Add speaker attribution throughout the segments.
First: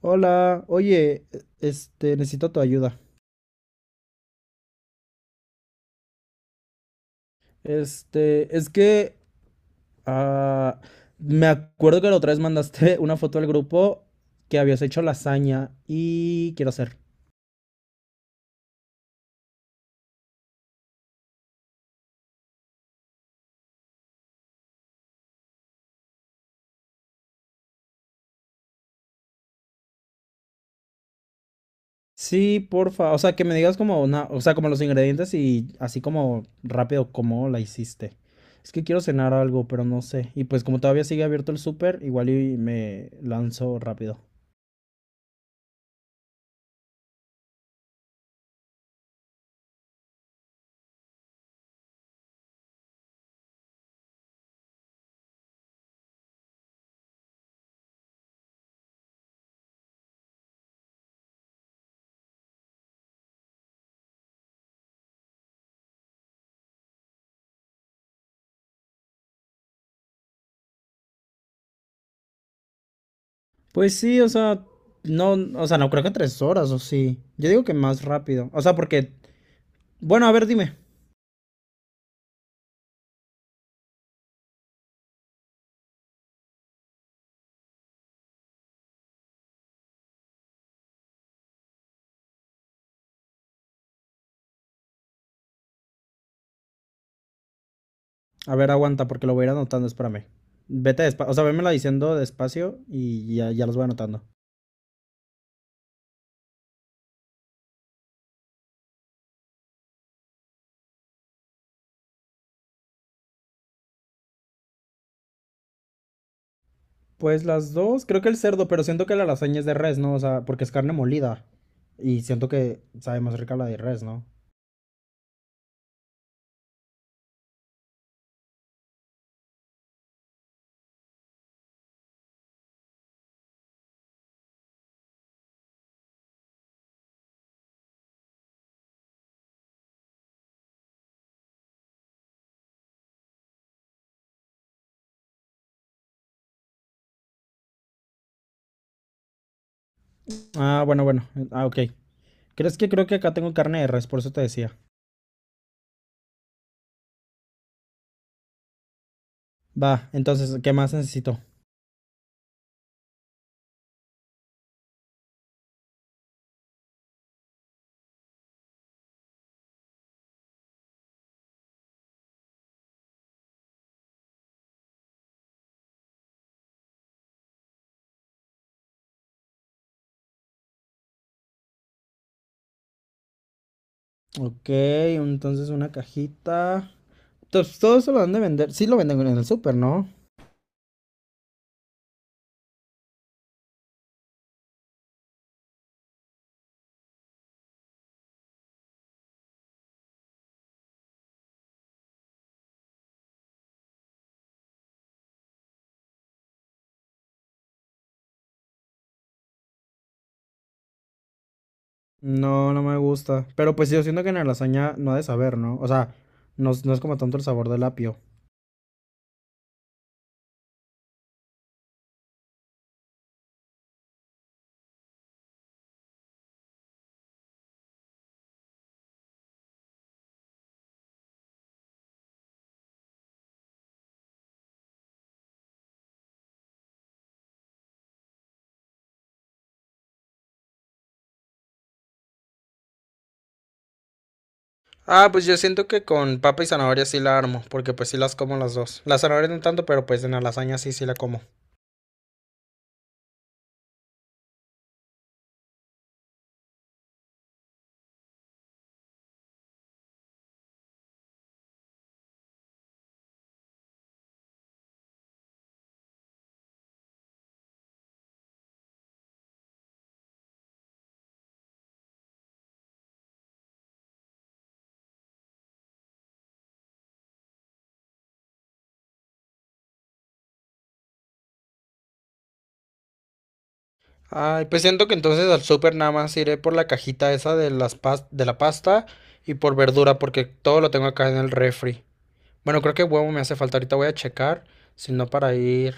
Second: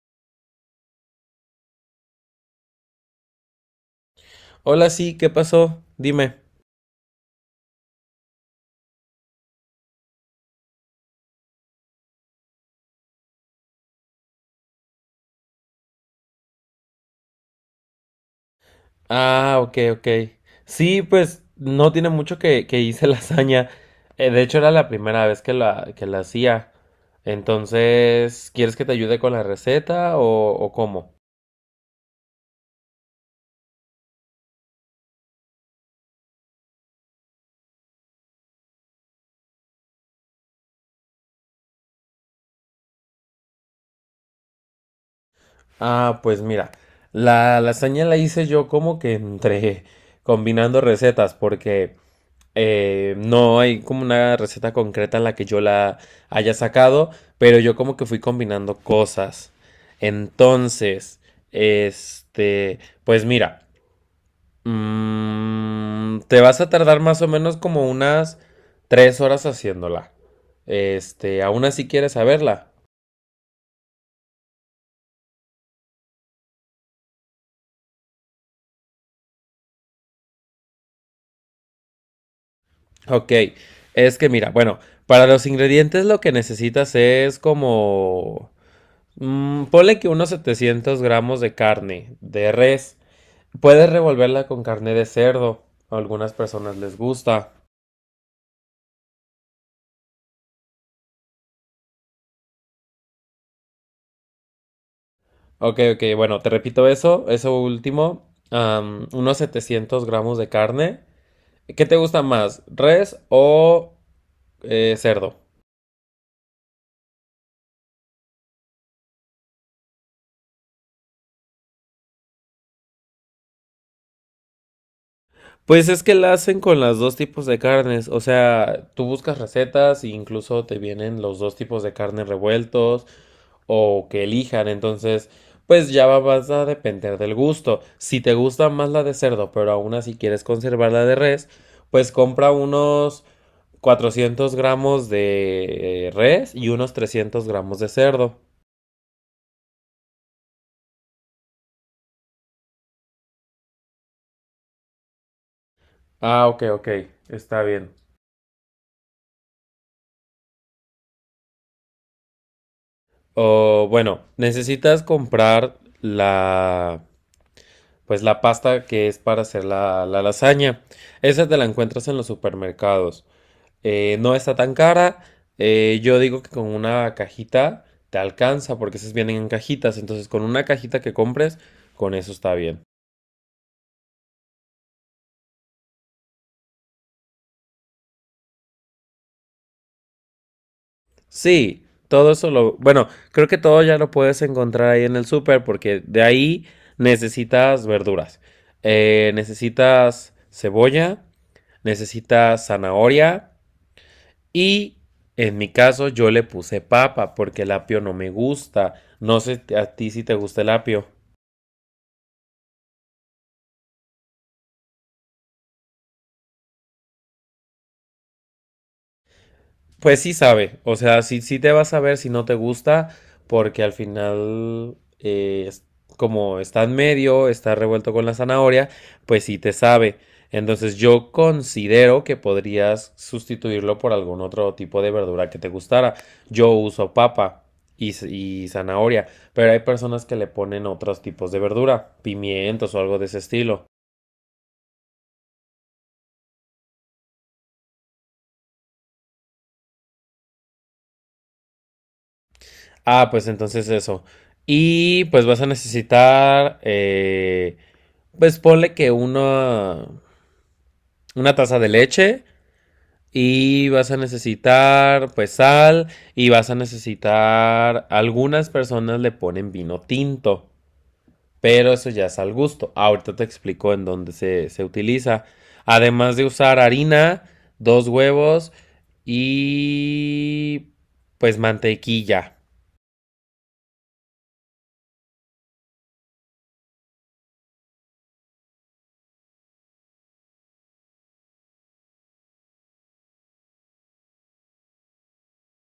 Speaker 1: Hola, oye, necesito tu ayuda.
Speaker 2: Hola, sí, ¿qué pasó? Dime.
Speaker 1: Este, es que ah, me acuerdo que la otra vez mandaste una foto al grupo que habías hecho lasaña y quiero hacer.
Speaker 2: Ah, ok, ok. Sí, pues no tiene mucho que hice lasaña. De hecho, era la primera vez que la hacía. Entonces, ¿quieres que te ayude con la receta o cómo?
Speaker 1: Sí, porfa, o sea, que me digas como una, o sea, como los ingredientes y así como rápido cómo la hiciste. Es que quiero cenar algo, pero no sé. Y pues como todavía sigue abierto el súper, igual y me lanzo rápido.
Speaker 2: Ah, pues mira, la lasaña la hice yo como que entre combinando recetas, porque no hay como una receta concreta en la que yo la haya sacado, pero yo como que fui combinando cosas. Entonces, este, pues mira, te vas a tardar más o menos como unas 3 horas haciéndola. Aún así quieres saberla.
Speaker 1: Pues sí, o sea, no creo que 3 horas, o sí. Yo digo que más rápido. O sea, porque, bueno, a ver, dime.
Speaker 2: Ok, es que mira, bueno, para los ingredientes lo que necesitas es como ponle que unos 700 gramos de carne de res. Puedes revolverla con carne de cerdo. A algunas personas les gusta.
Speaker 1: A ver, aguanta, porque lo voy a ir anotando, espérame. Vete despacio, o sea, vémela diciendo despacio y ya, ya los voy anotando.
Speaker 2: Ok, ok, bueno, te repito eso último. Unos 700 gramos de carne. ¿Qué te gusta más, res o cerdo?
Speaker 1: Pues las dos, creo que el cerdo, pero siento que la lasaña es de res, ¿no? O sea, porque es carne molida. Y siento que sabe más rica la de res, ¿no?
Speaker 2: Pues es que la hacen con los dos tipos de carnes, o sea, tú buscas recetas e incluso te vienen los dos tipos de carne revueltos o que elijan, entonces pues ya vas a depender del gusto. Si te gusta más la de cerdo, pero aún así quieres conservar la de res, pues compra unos 400 gramos de res y unos 300 gramos de cerdo.
Speaker 1: Ah, bueno, bueno. Ah, ok. ¿Crees que creo que acá tengo carne de res? Por eso te decía.
Speaker 2: Ah, ok, ok, está bien.
Speaker 1: Va, entonces, ¿qué más necesito?
Speaker 2: O bueno, necesitas comprar la, pues la pasta que es para hacer la lasaña. Esa te la encuentras en los supermercados. No está tan cara. Yo digo que con una cajita te alcanza porque esas vienen en cajitas. Entonces con una cajita que compres, con eso está bien.
Speaker 1: Ok, entonces una cajita. Entonces, todo eso lo dan de vender. Sí lo venden en el súper, ¿no?
Speaker 2: Sí, Bueno, creo que todo ya lo puedes encontrar ahí en el super, porque de ahí necesitas verduras. Necesitas cebolla. Necesita zanahoria, y en mi caso yo le puse papa porque el apio no me gusta. No sé a ti si te gusta el apio.
Speaker 1: No, no me gusta. Pero pues yo siento que en la lasaña no ha de saber, ¿no? O sea, no, no es como tanto el sabor del apio.
Speaker 2: Pues sí sabe, o sea, sí, sí te vas a ver si no te gusta, porque al final, como está en medio, está revuelto con la zanahoria, pues sí te sabe. Entonces yo considero que podrías sustituirlo por algún otro tipo de verdura que te gustara. Yo uso papa y, y zanahoria, pero hay personas que le ponen otros tipos de verdura, pimientos o algo de ese estilo.
Speaker 1: Ah, pues yo siento que con papa y zanahoria sí la armo, porque pues sí las como las dos. Las zanahorias no tanto, pero pues en la lasaña sí, sí la como.
Speaker 2: Ah, pues entonces eso. Y pues vas a necesitar, pues ponle que una taza de leche, y vas a necesitar pues sal, y vas a necesitar, algunas personas le ponen vino tinto, pero eso ya es al gusto. Ahorita te explico en dónde se utiliza. Además de usar harina, dos huevos y pues mantequilla.
Speaker 1: Ay, pues siento que entonces al súper nada más iré por la cajita esa de de la pasta y por verdura, porque todo lo tengo acá en el refri. Bueno, creo que huevo me hace falta. Ahorita voy a checar. Si no, para ir.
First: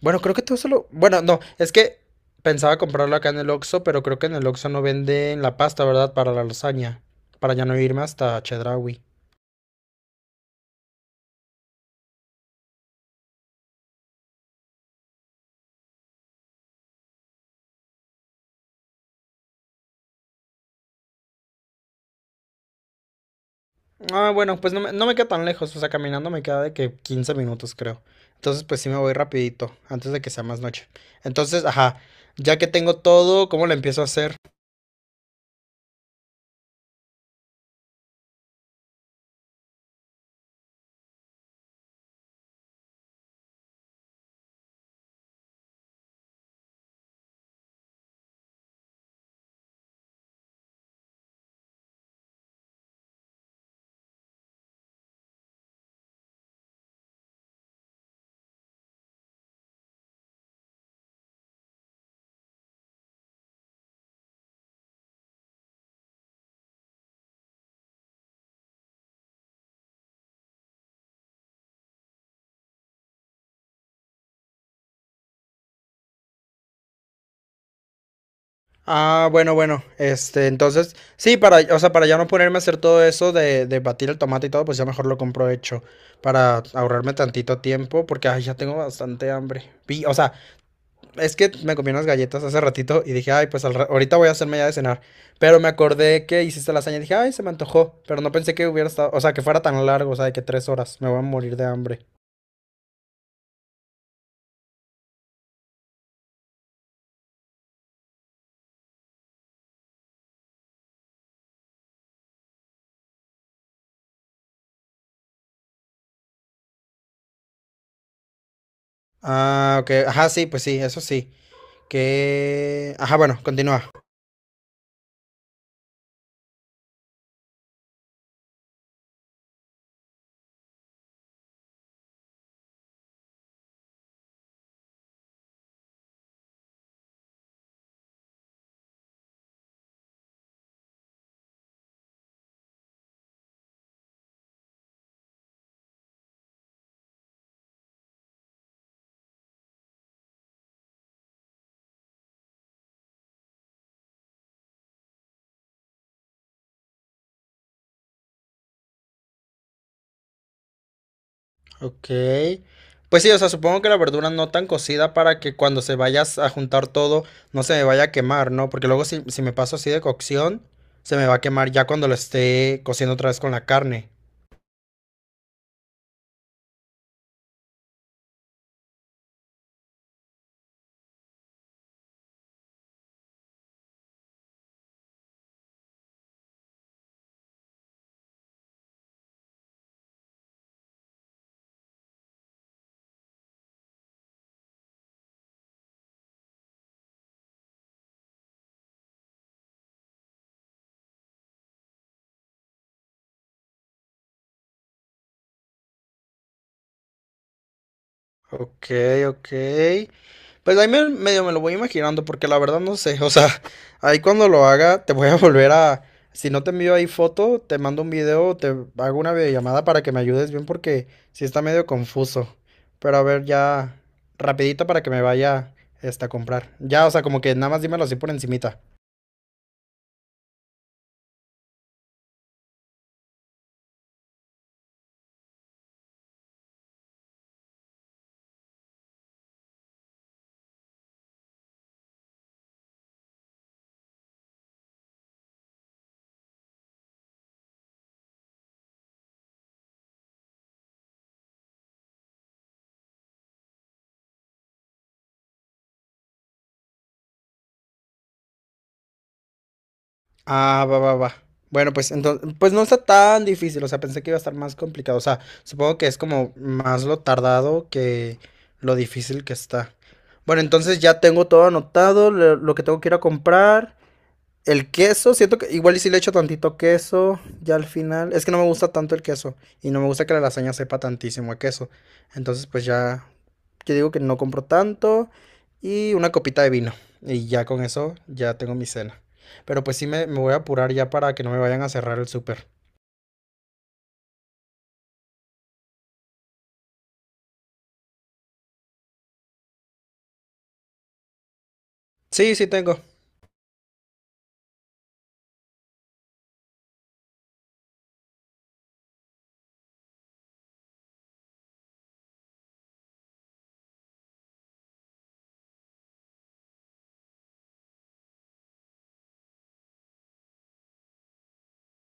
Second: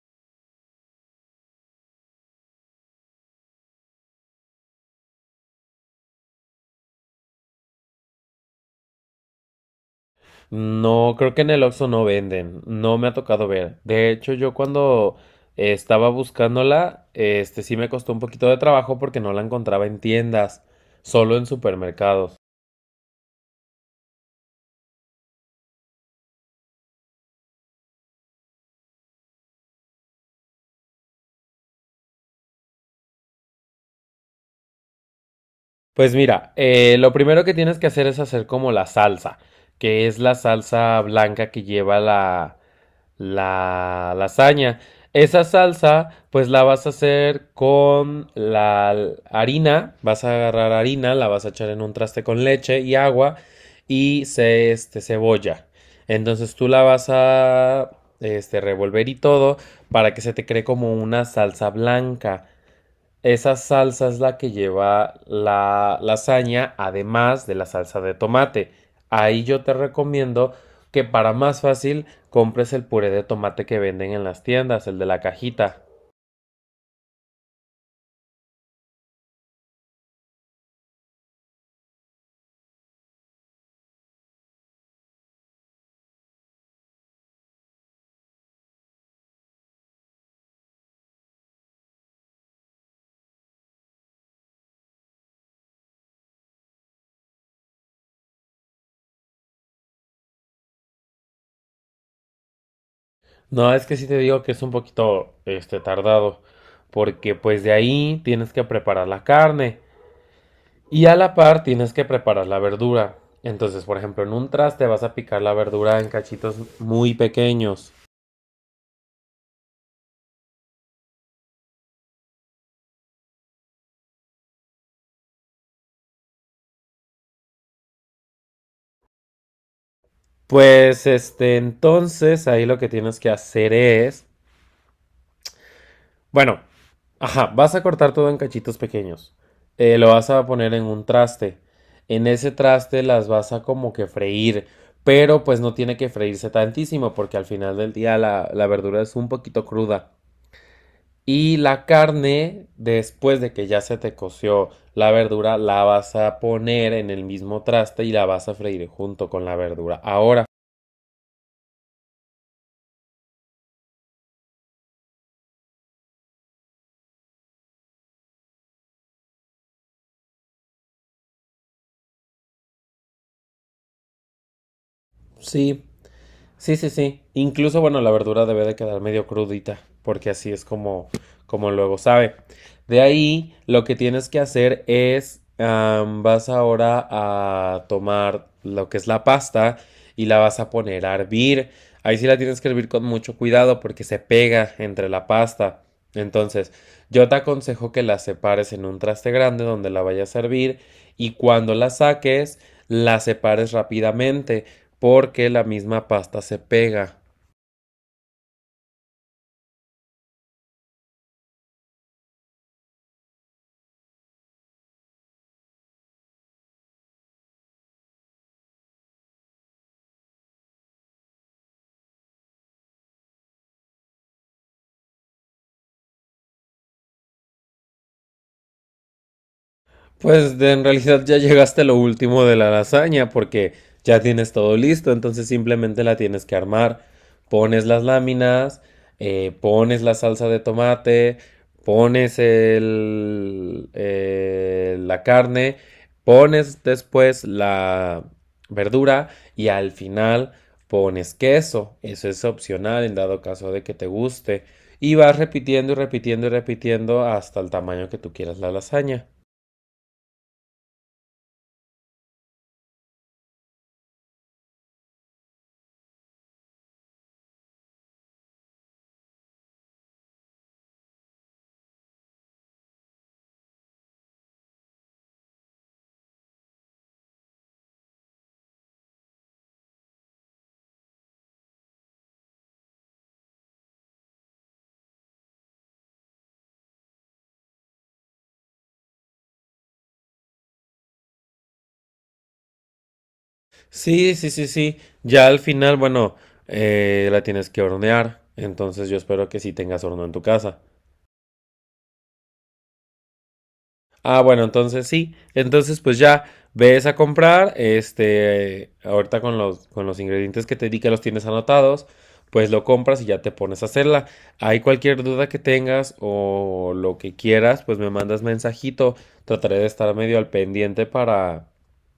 Speaker 1: Bueno, creo que todo solo. Bueno, no. Es que pensaba comprarlo acá en el Oxxo, pero creo que en el Oxxo no venden la pasta, ¿verdad? Para la lasaña. Para ya no irme hasta Chedraui.
Speaker 2: No, creo que en el Oxxo no venden, no me ha tocado ver. De hecho, yo cuando estaba buscándola, sí me costó un poquito de trabajo porque no la encontraba en tiendas, solo en supermercados.
Speaker 1: Ah, bueno, pues no me queda tan lejos. O sea, caminando me queda de que 15 minutos, creo. Entonces, pues sí me voy rapidito. Antes de que sea más noche. Entonces, ajá. Ya que tengo todo, ¿cómo lo empiezo a hacer?
Speaker 2: Pues mira, lo primero que tienes que hacer es hacer como la salsa, que es la salsa blanca que lleva la lasaña. Esa salsa, pues la vas a hacer con la harina, vas a agarrar harina, la vas a echar en un traste con leche y agua y cebolla. Entonces tú la vas a revolver y todo para que se te cree como una salsa blanca. Esa salsa es la que lleva la lasaña, además de la salsa de tomate. Ahí yo te recomiendo que para más fácil compres el puré de tomate que venden en las tiendas, el de la cajita.
Speaker 1: Ah, bueno, bueno. Este, entonces, sí, para, o sea, para ya no ponerme a hacer todo eso de batir el tomate y todo, pues ya mejor lo compro hecho para ahorrarme tantito tiempo, porque ay, ya tengo bastante hambre. O sea, es que me comí unas galletas hace ratito y dije, ay, pues ahorita voy a hacerme ya de cenar, pero me acordé que hiciste lasaña y dije, ay, se me antojó, pero no pensé que hubiera estado, o sea, que fuera tan largo, o sea, de que 3 horas, me voy a morir de hambre.
Speaker 2: No, es que sí te digo que es un poquito tardado, porque pues de ahí tienes que preparar la carne y a la par tienes que preparar la verdura. Entonces, por ejemplo, en un traste vas a picar la verdura en cachitos muy pequeños.
Speaker 1: Ah, ok, ajá, sí, pues sí, eso sí. Que, ajá, bueno, continúa.
Speaker 2: Pues entonces ahí lo que tienes que hacer es, bueno, ajá, vas a cortar todo en cachitos pequeños. Lo vas a poner en un traste. En ese traste las vas a como que freír, pero pues no tiene que freírse tantísimo porque al final del día la verdura es un poquito cruda. Y la carne, después de que ya se te coció la verdura, la vas a poner en el mismo traste y la vas a freír junto con la verdura. Ahora,
Speaker 1: Ok. Pues sí, o sea, supongo que la verdura no tan cocida para que cuando se vaya a juntar todo no se me vaya a quemar, ¿no? Porque luego si me paso así de cocción, se me va a quemar ya cuando lo esté cociendo otra vez con la carne.
Speaker 2: sí, sí, sí, sí. Incluso, bueno, la verdura debe de quedar medio crudita, porque así es como luego sabe. De ahí, lo que tienes que hacer es, vas ahora a tomar lo que es la pasta y la vas a poner a hervir. Ahí sí la tienes que hervir con mucho cuidado porque se pega entre la pasta. Entonces, yo te aconsejo que la separes en un traste grande donde la vayas a hervir, y cuando la saques, la separes rápidamente porque la misma pasta se pega.
Speaker 1: Ok, ok. Pues ahí medio me lo voy imaginando, porque la verdad no sé. O sea, ahí cuando lo haga, te voy a volver a. Si no te envío ahí foto, te mando un video, te hago una videollamada para que me ayudes bien, porque sí está medio confuso. Pero a ver, ya, rapidito para que me vaya este, a comprar. Ya, o sea, como que nada más dímelo así por encimita.
Speaker 2: Pues en realidad ya llegaste a lo último de la lasaña porque ya tienes todo listo, entonces simplemente la tienes que armar. Pones las láminas, pones la salsa de tomate, pones la carne, pones después la verdura y al final pones queso. Eso es opcional en dado caso de que te guste. Y vas repitiendo y repitiendo y repitiendo hasta el tamaño que tú quieras la lasaña.
Speaker 1: Ah, va, va, va. Bueno, pues entonces, pues no está tan difícil, o sea, pensé que iba a estar más complicado, o sea, supongo que es como más lo tardado que lo difícil que está. Bueno, entonces ya tengo todo anotado, lo que tengo que ir a comprar, el queso, siento que igual y si le echo tantito queso, ya al final, es que no me gusta tanto el queso y no me gusta que la lasaña sepa tantísimo a queso. Entonces, pues ya, yo digo que no compro tanto y una copita de vino y ya con eso ya tengo mi cena. Pero pues sí me voy a apurar ya para que no me vayan a cerrar el súper.
Speaker 2: Sí, sí, sí, sí. Ya al final, bueno, la tienes que hornear. Entonces yo espero que sí tengas horno en tu casa.
Speaker 1: Sí, sí tengo.
Speaker 2: Ah, bueno, entonces sí. Entonces pues ya ves a comprar. Ahorita con con los ingredientes que te di que los tienes anotados, pues lo compras y ya te pones a hacerla. Hay cualquier duda que tengas o lo que quieras, pues me mandas mensajito. Trataré de estar medio al pendiente para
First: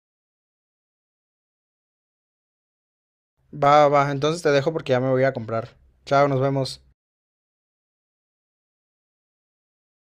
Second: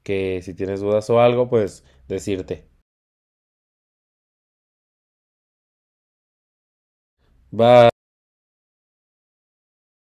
Speaker 2: que si tienes dudas o algo, pues decirte.
Speaker 1: Va, va, entonces te dejo porque ya me voy a comprar. Chao, nos vemos.
Speaker 2: Bye.